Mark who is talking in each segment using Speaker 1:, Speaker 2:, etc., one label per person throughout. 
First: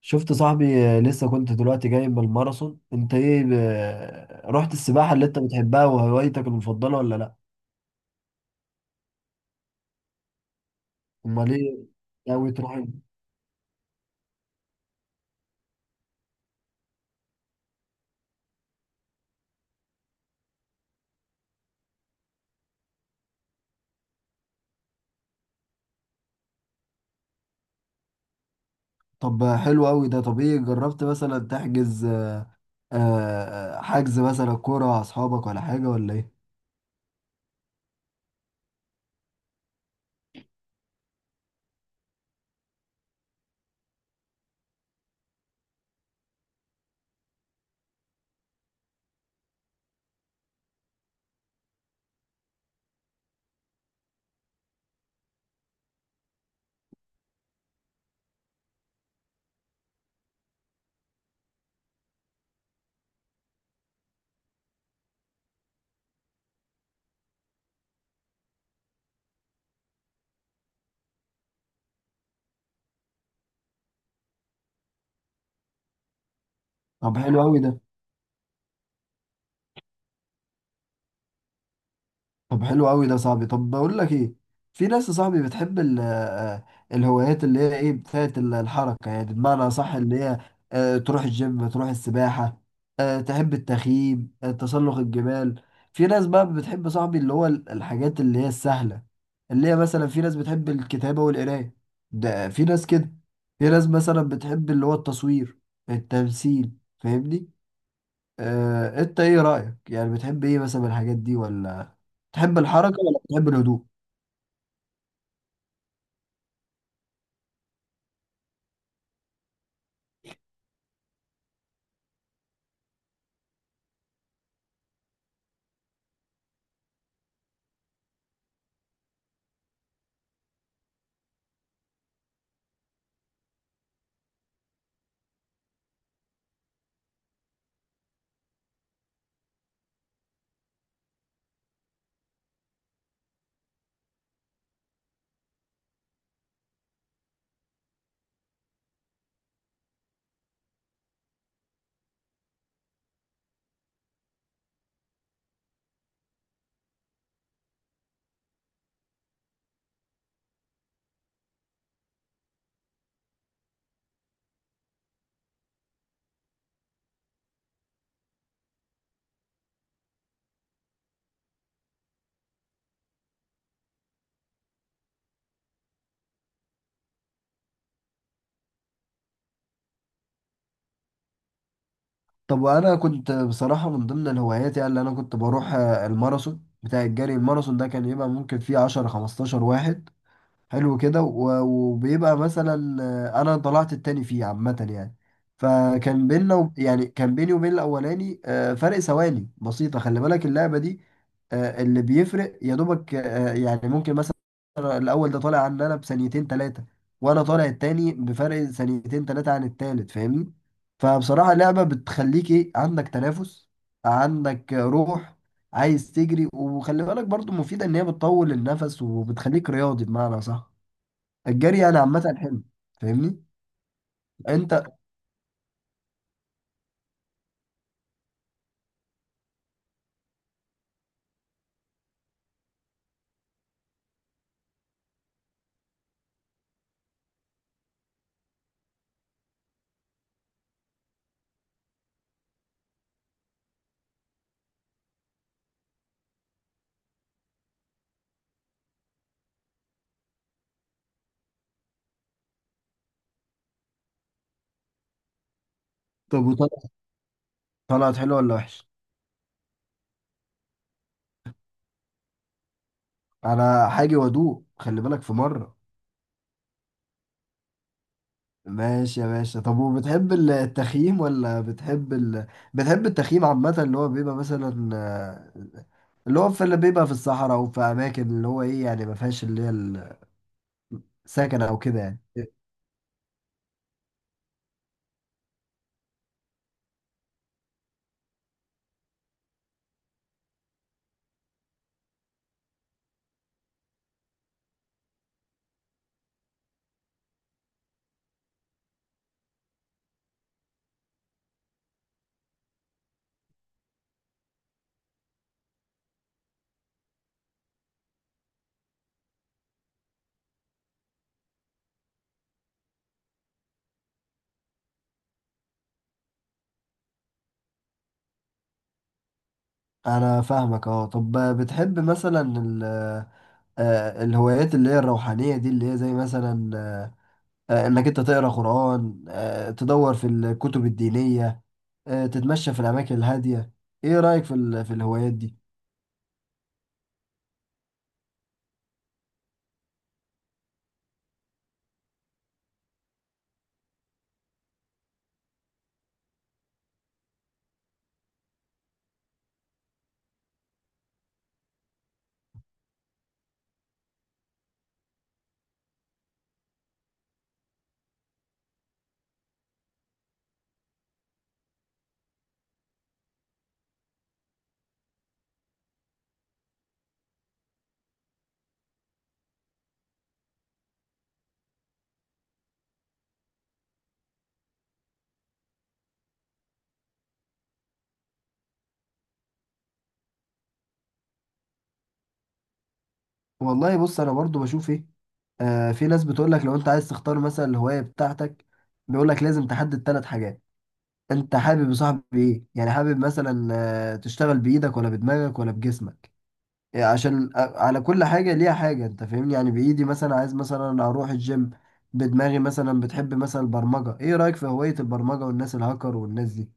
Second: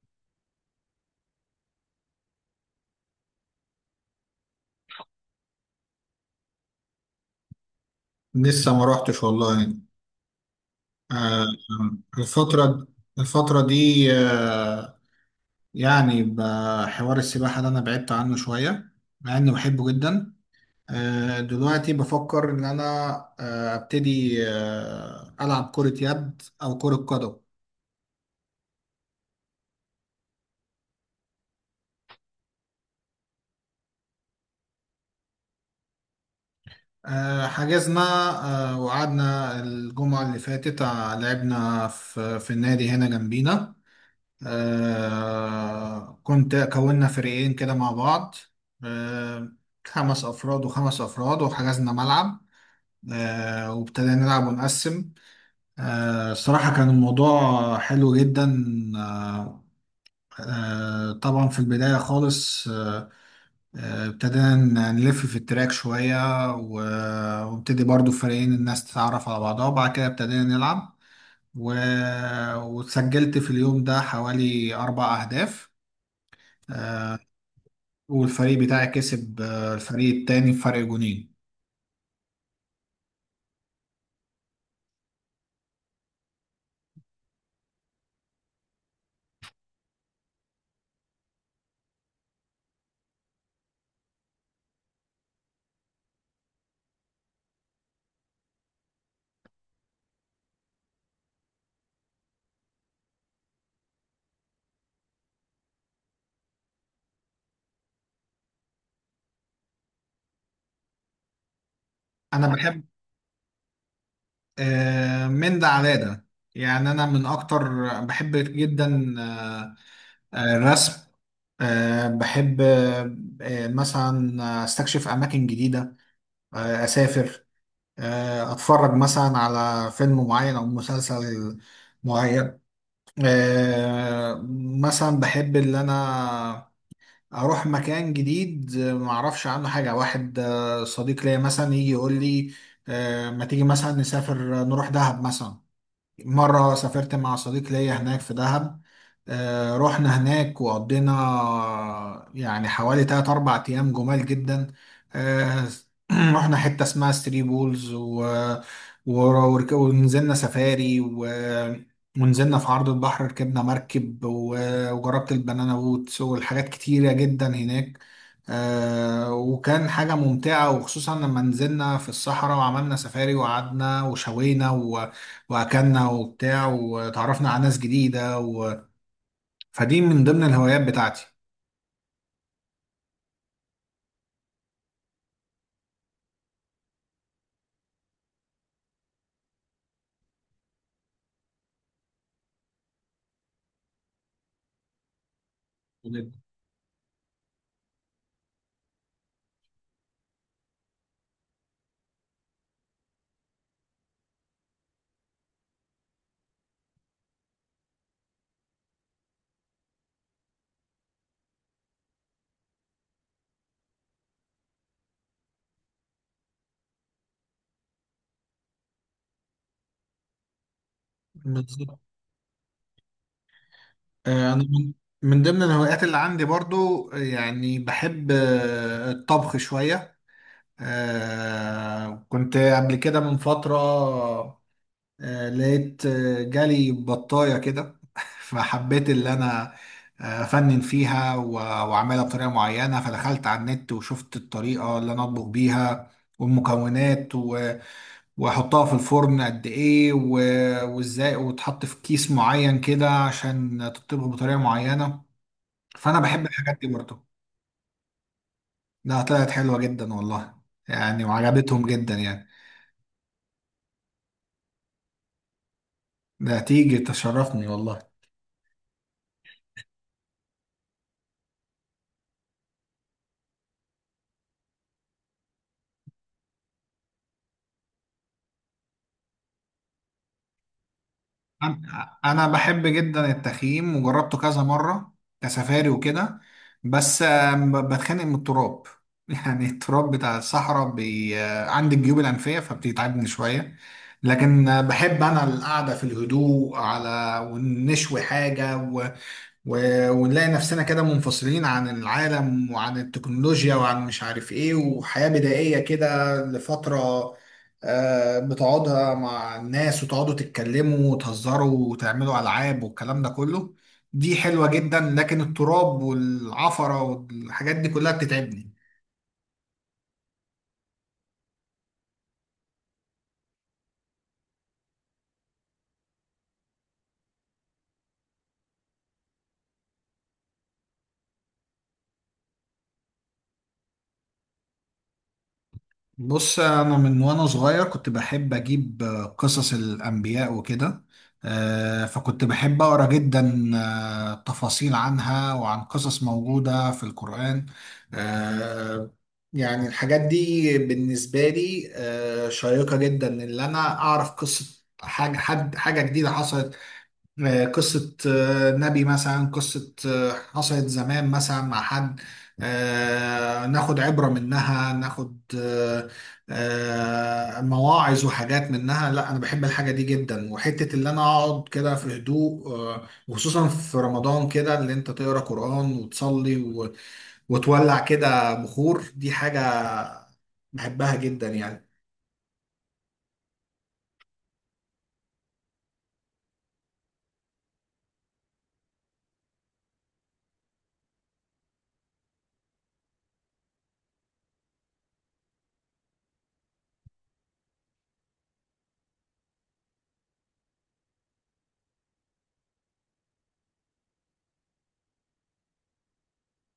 Speaker 1: شفت صاحبي لسه كنت دلوقتي جاي من الماراثون. انت ايه؟ رحت السباحة اللي انت بتحبها وهوايتك المفضلة ولا لا؟
Speaker 2: لسه ما روحتش والله. آه،
Speaker 1: امال ايه؟ ناوي تروح؟
Speaker 2: الفترة الفترة دي، يعني بحوار السباحة ده أنا بعدت عنه شوية، مع إني بحبه جدا. دلوقتي بفكر إن أنا أبتدي ألعب كرة يد أو كرة قدم.
Speaker 1: طب حلو قوي ده. طب ايه، جربت مثلا تحجز؟ حجز مثلا كورة مع اصحابك ولا حاجة ولا ايه؟
Speaker 2: حجزنا، وقعدنا الجمعة اللي فاتت. لعبنا في النادي هنا جنبينا. كونا فريقين كده مع بعض. آه 5 أفراد و5 أفراد وحجزنا ملعب. وابتدينا نلعب ونقسم. الصراحة كان الموضوع حلو جدا. آه طبعا في البداية خالص، ابتدينا نلف في التراك شوية، وابتدي برضو فريقين الناس تتعرف على بعضها، وبعد كده ابتدينا نلعب. و... وسجلت في اليوم ده حوالي 4 أهداف. آه،
Speaker 1: طب حلو قوي ده.
Speaker 2: والفريق بتاعي كسب الفريق التاني بفرق جونين.
Speaker 1: طب حلو قوي ده يا صاحبي. طب بقول لك ايه، في ناس يا صاحبي بتحب الهوايات اللي هي ايه، بتاعت الحركه، يعني بمعنى صح، اللي هي تروح الجيم، تروح السباحه، تحب التخييم، تسلق الجبال. في ناس بقى بتحب يا صاحبي اللي هو الحاجات اللي هي السهله، اللي هي مثلا في ناس بتحب الكتابه والقرايه، ده في ناس كده. في ناس مثلا بتحب اللي هو التصوير، التمثيل، فاهمني؟ انت ايه رأيك؟ يعني بتحب ايه مثلا من الحاجات دي؟ ولا
Speaker 2: انا
Speaker 1: تحب
Speaker 2: بحب
Speaker 1: الحركة ولا بتحب الهدوء؟
Speaker 2: من ده على ده، يعني انا من اكتر بحب جدا الرسم. بحب مثلا استكشف اماكن جديده، اسافر، اتفرج مثلا على فيلم معين او مسلسل معين. آه، مثلا بحب اللي انا اروح مكان جديد ما اعرفش عنه حاجه، واحد صديق ليا مثلا يجي يقول لي ما تيجي مثلا نسافر، نروح دهب مثلا. مرة سافرت مع صديق ليا هناك في دهب، رحنا هناك وقضينا يعني حوالي 3 4 أيام جمال جدا. آه، رحنا حتة اسمها ثري بولز، ونزلنا سفاري، ونزلنا في عرض البحر، ركبنا مركب، وجربت البنانا بوتس والحاجات كتيرة جدا هناك. وكان حاجة ممتعة، وخصوصا لما نزلنا في الصحراء وعملنا سفاري وقعدنا وشوينا واكلنا وبتاع وتعرفنا على ناس جديده. فدي من ضمن الهوايات بتاعتي.
Speaker 1: طب وانا كنت بصراحة من ضمن الهوايات، يعني اللي انا كنت بروح الماراثون بتاع الجري. الماراثون ده كان يبقى ممكن فيه 10 15 واحد، حلو كده. و- وبيبقى مثلا انا طلعت التاني فيه عامة يعني. يعني كان بيني وبين الاولاني فرق ثواني بسيطة. خلي بالك اللعبة دي، اللي بيفرق يا دوبك، يعني ممكن مثلا الاول ده طالع عن انا بثانيتين ثلاثة، وانا طالع التاني بفرق ثانيتين ثلاثة عن التالت، فاهمني؟ فبصراحة اللعبة بتخليك ايه، عندك تنافس، عندك روح، عايز تجري. وخلي بالك برضو مفيدة، ان هي بتطول النفس وبتخليك رياضي بمعنى صح. الجري يعني
Speaker 2: بالظبط.
Speaker 1: عامة حلو، فاهمني
Speaker 2: انا
Speaker 1: انت؟
Speaker 2: من ضمن الهوايات اللي عندي برضو، يعني بحب الطبخ شويه. كنت قبل كده من فتره لقيت جالي بطايه كده فحبيت اللي انا افنن فيها، واعملها بطريقه معينه. فدخلت على النت وشفت الطريقه اللي انا اطبخ بيها والمكونات، واحطها في الفرن قد ايه، وازاي، وتحط في كيس معين كده عشان تطيبها بطريقة معينة. فانا بحب
Speaker 1: طب
Speaker 2: الحاجات دي
Speaker 1: طلعت
Speaker 2: برضه.
Speaker 1: طلعت حلو ولا وحش؟
Speaker 2: لا، طلعت حلوة جدا والله، يعني وعجبتهم جدا يعني.
Speaker 1: انا حاجة وادوق، خلي بالك، في مرة.
Speaker 2: ده تيجي تشرفني والله.
Speaker 1: ماشي يا باشا. طب وبتحب التخييم، ولا بتحب التخييم عامة، اللي هو بيبقى مثلا اللي هو في، اللي بيبقى في الصحراء وفي اماكن اللي هو ايه، يعني ما فيهاش اللي هي السكن او كده
Speaker 2: انا
Speaker 1: يعني؟
Speaker 2: أنا بحب جدا التخييم وجربته كذا مره كسفاري وكده، بس بتخانق من التراب. يعني التراب بتاع الصحراء عندي الجيوب الانفيه فبتتعبني شويه. لكن بحب انا القعده في الهدوء على ونشوي حاجه، ونلاقي نفسنا كده منفصلين عن العالم وعن التكنولوجيا وعن مش عارف ايه، وحياة بدائية كده لفترة. بتقعدها مع الناس وتقعدوا تتكلموا وتهزروا وتعملوا ألعاب والكلام ده كله. دي حلوة جدا، لكن التراب والعفرة والحاجات دي كلها بتتعبني.
Speaker 1: انا فاهمك، اه. طب بتحب مثلا ال... آه، الهوايات اللي هي الروحانية دي، اللي هي زي مثلا انك انت تقرا قرآن، تدور في الكتب الدينية، تتمشى في الاماكن الهادية، ايه رأيك في الهوايات دي؟
Speaker 2: بص انا من وانا صغير كنت بحب اجيب قصص الانبياء وكده. فكنت بحب اقرا جدا تفاصيل عنها وعن قصص موجوده في القران. آه، يعني الحاجات دي بالنسبه لي شيقه جدا، ان انا اعرف قصه حاجه، حد حاجه جديده حصلت، قصة نبي مثلا، قصة حصلت زمان مثلا مع حد ناخد عبرة منها، ناخد مواعظ وحاجات منها. لا أنا بحب الحاجة دي جدا، وحتة اللي أنا أقعد كده في هدوء وخصوصا في رمضان كده اللي أنت تقرأ قرآن وتصلي، وتولع كده بخور. دي حاجة بحبها جدا يعني.
Speaker 1: والله بص، انا برضو بشوف ايه، في ناس بتقول لك لو انت عايز تختار مثلا الهواية بتاعتك، بيقول لك لازم تحدد ثلاث حاجات. انت حابب يا صاحبي ايه؟ يعني حابب مثلا تشتغل بايدك ولا بدماغك ولا بجسمك. يعني عشان على كل حاجة ليها حاجة، انت فاهمني؟ يعني بإيدي مثلا عايز مثلا اروح الجيم، بدماغي مثلا بتحب مثلا البرمجة. ايه رأيك في هواية البرمجة والناس الهاكر والناس دي؟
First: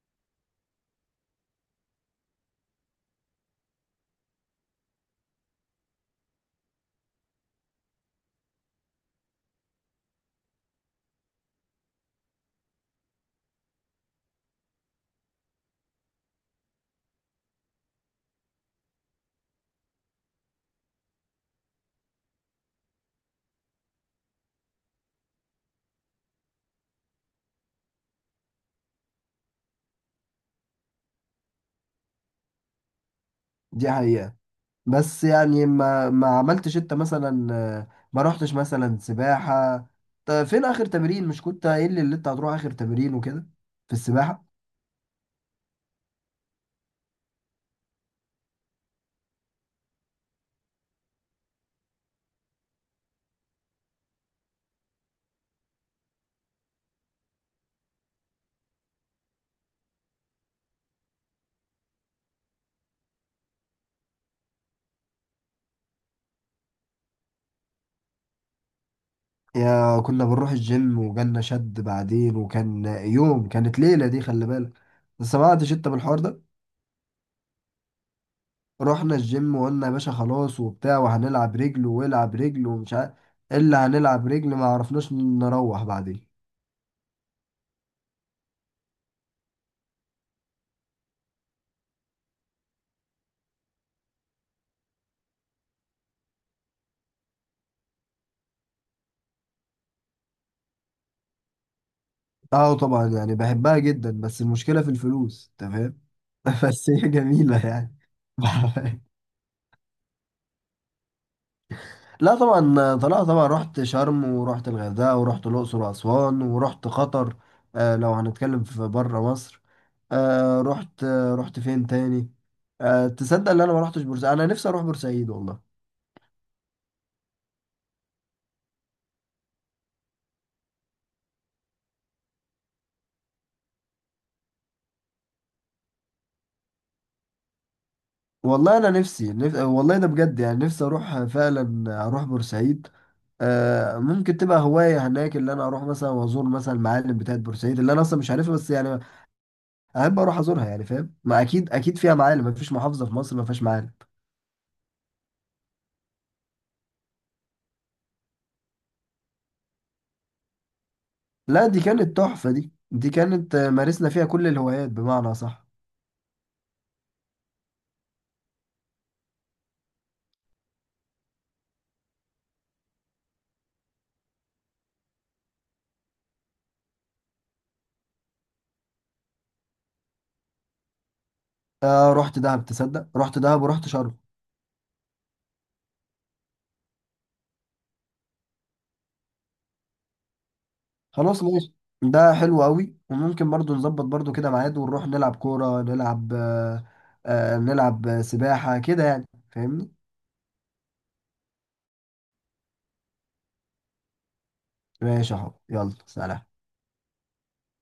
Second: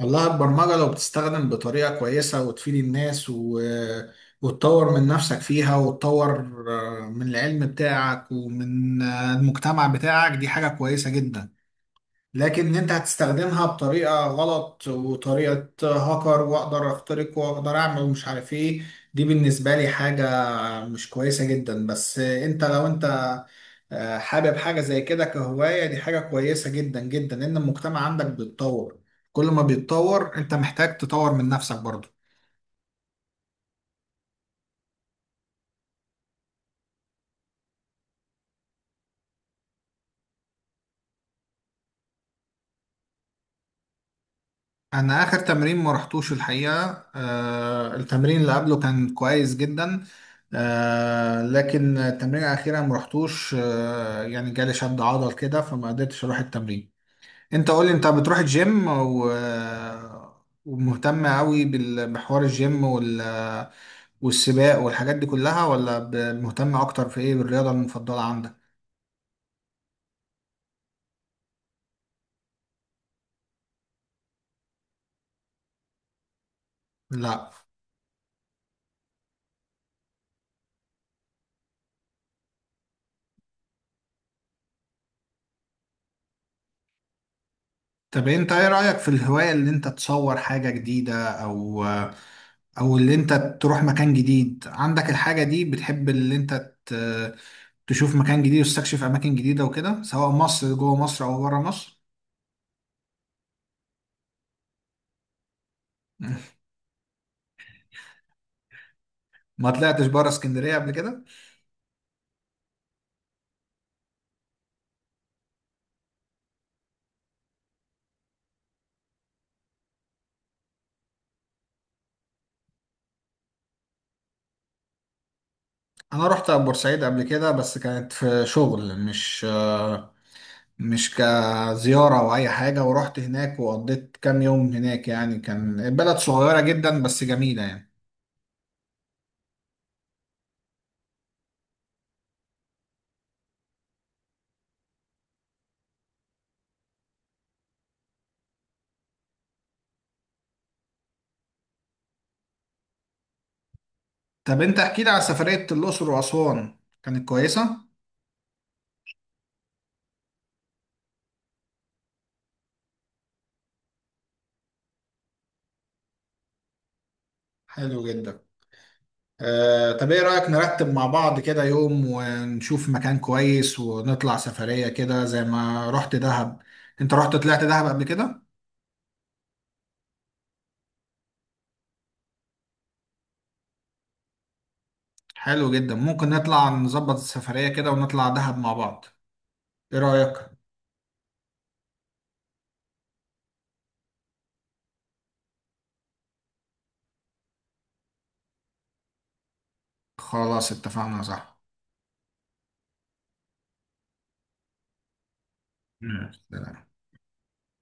Speaker 2: والله البرمجة لو بتستخدم بطريقة كويسة وتفيد الناس، وتطور من نفسك فيها، وتطور من العلم بتاعك ومن المجتمع بتاعك، دي حاجة كويسة جدا. لكن انت هتستخدمها بطريقة غلط وطريقة هاكر، واقدر اخترق واقدر اعمل ومش عارف ايه، دي بالنسبة لي حاجة مش كويسة جدا. بس انت لو انت حابب حاجة زي كده كهواية، دي حاجة كويسة جدا جدا، لان المجتمع عندك بيتطور. كل ما بيتطور انت محتاج تطور من نفسك برضه.
Speaker 1: دي حقيقة. بس يعني ما عملتش انت مثلا ما رحتش مثلا سباحة؟ طب فين اخر تمرين؟ مش كنت قايل لي اللي انت هتروح اخر تمرين وكده في السباحة؟
Speaker 2: انا اخر تمرين ما رحتوش الحقيقه. التمرين اللي قبله كان كويس جدا، لكن التمرين الاخيره ما رحتوش. يعني جالي شد عضل كده فما قدرتش اروح التمرين. انت قولي، انت بتروح الجيم ومهتم قوي بحوار الجيم والسباق والحاجات دي كلها، ولا مهتم اكتر في ايه، بالرياضه المفضله عندك؟
Speaker 1: يا كنا بنروح الجيم وجالنا شد بعدين، وكان يوم، كانت ليلة دي، خلي بالك. سمعتش انت بالحوار ده؟
Speaker 2: لا.
Speaker 1: رحنا الجيم وقلنا يا باشا خلاص وبتاع، وهنلعب رجل والعب رجل ومش عارف، الا هنلعب رجل، ما عرفناش نروح بعدين.
Speaker 2: طب انت ايه رايك في الهوايه اللي انت تصور حاجه جديده، او اللي انت تروح مكان جديد عندك الحاجة دي؟ بتحب اللي انت تشوف مكان جديد وتستكشف اماكن جديدة وكده، سواء مصر جوه مصر او بره مصر؟
Speaker 1: اه طبعا، يعني بحبها جدا، بس المشكلة في الفلوس، تمام. بس هي جميلة يعني.
Speaker 2: ما طلعتش بره اسكندرية قبل كده.
Speaker 1: لا طبعا طلعت، طبعا رحت شرم، ورحت الغردقة، ورحت الأقصر وأسوان، ورحت قطر. آه، لو هنتكلم في بره مصر، رحت فين تاني؟ تصدق ان انا ما رحتش بورسعيد؟ انا نفسي اروح بورسعيد والله.
Speaker 2: انا رحت بورسعيد قبل كده بس كانت في شغل، مش كزيارة او اي حاجة. ورحت هناك وقضيت كام يوم هناك، يعني كان البلد صغيرة جدا بس جميلة يعني.
Speaker 1: والله انا نفسي والله ده بجد، يعني نفسي اروح فعلا، اروح بورسعيد. آه، ممكن تبقى هواية هناك، اللي انا اروح مثلا وازور مثلا المعالم بتاعت بورسعيد اللي انا اصلا مش عارفها، بس يعني احب اروح ازورها يعني، فاهم؟ ما اكيد اكيد فيها معالم، ما فيش محافظة في مصر ما فيهاش معالم.
Speaker 2: طب انت احكي لي على سفرية الاقصر واسوان، كانت كويسة؟
Speaker 1: لا دي كانت تحفة، دي دي كانت مارسنا فيها كل الهوايات بمعنى صح.
Speaker 2: حلو جدا. طب ايه رأيك نرتب مع بعض كده يوم ونشوف مكان كويس ونطلع سفرية كده، زي ما رحت دهب؟ انت رحت، طلعت دهب قبل كده؟
Speaker 1: رحت دهب، تصدق رحت دهب ورحت شرم.
Speaker 2: حلو جدا. ممكن نطلع نظبط السفرية كده ونطلع دهب مع بعض، ايه رأيك؟
Speaker 1: خلاص ماشي. ده حلو قوي، وممكن برضو نظبط برضو كده ميعاد ونروح نلعب كورة، نلعب نلعب سباحة كده يعني، فاهمني؟
Speaker 2: خلاص اتفقنا، صح؟
Speaker 1: ماشي اهو، يلا
Speaker 2: مم.
Speaker 1: سلام.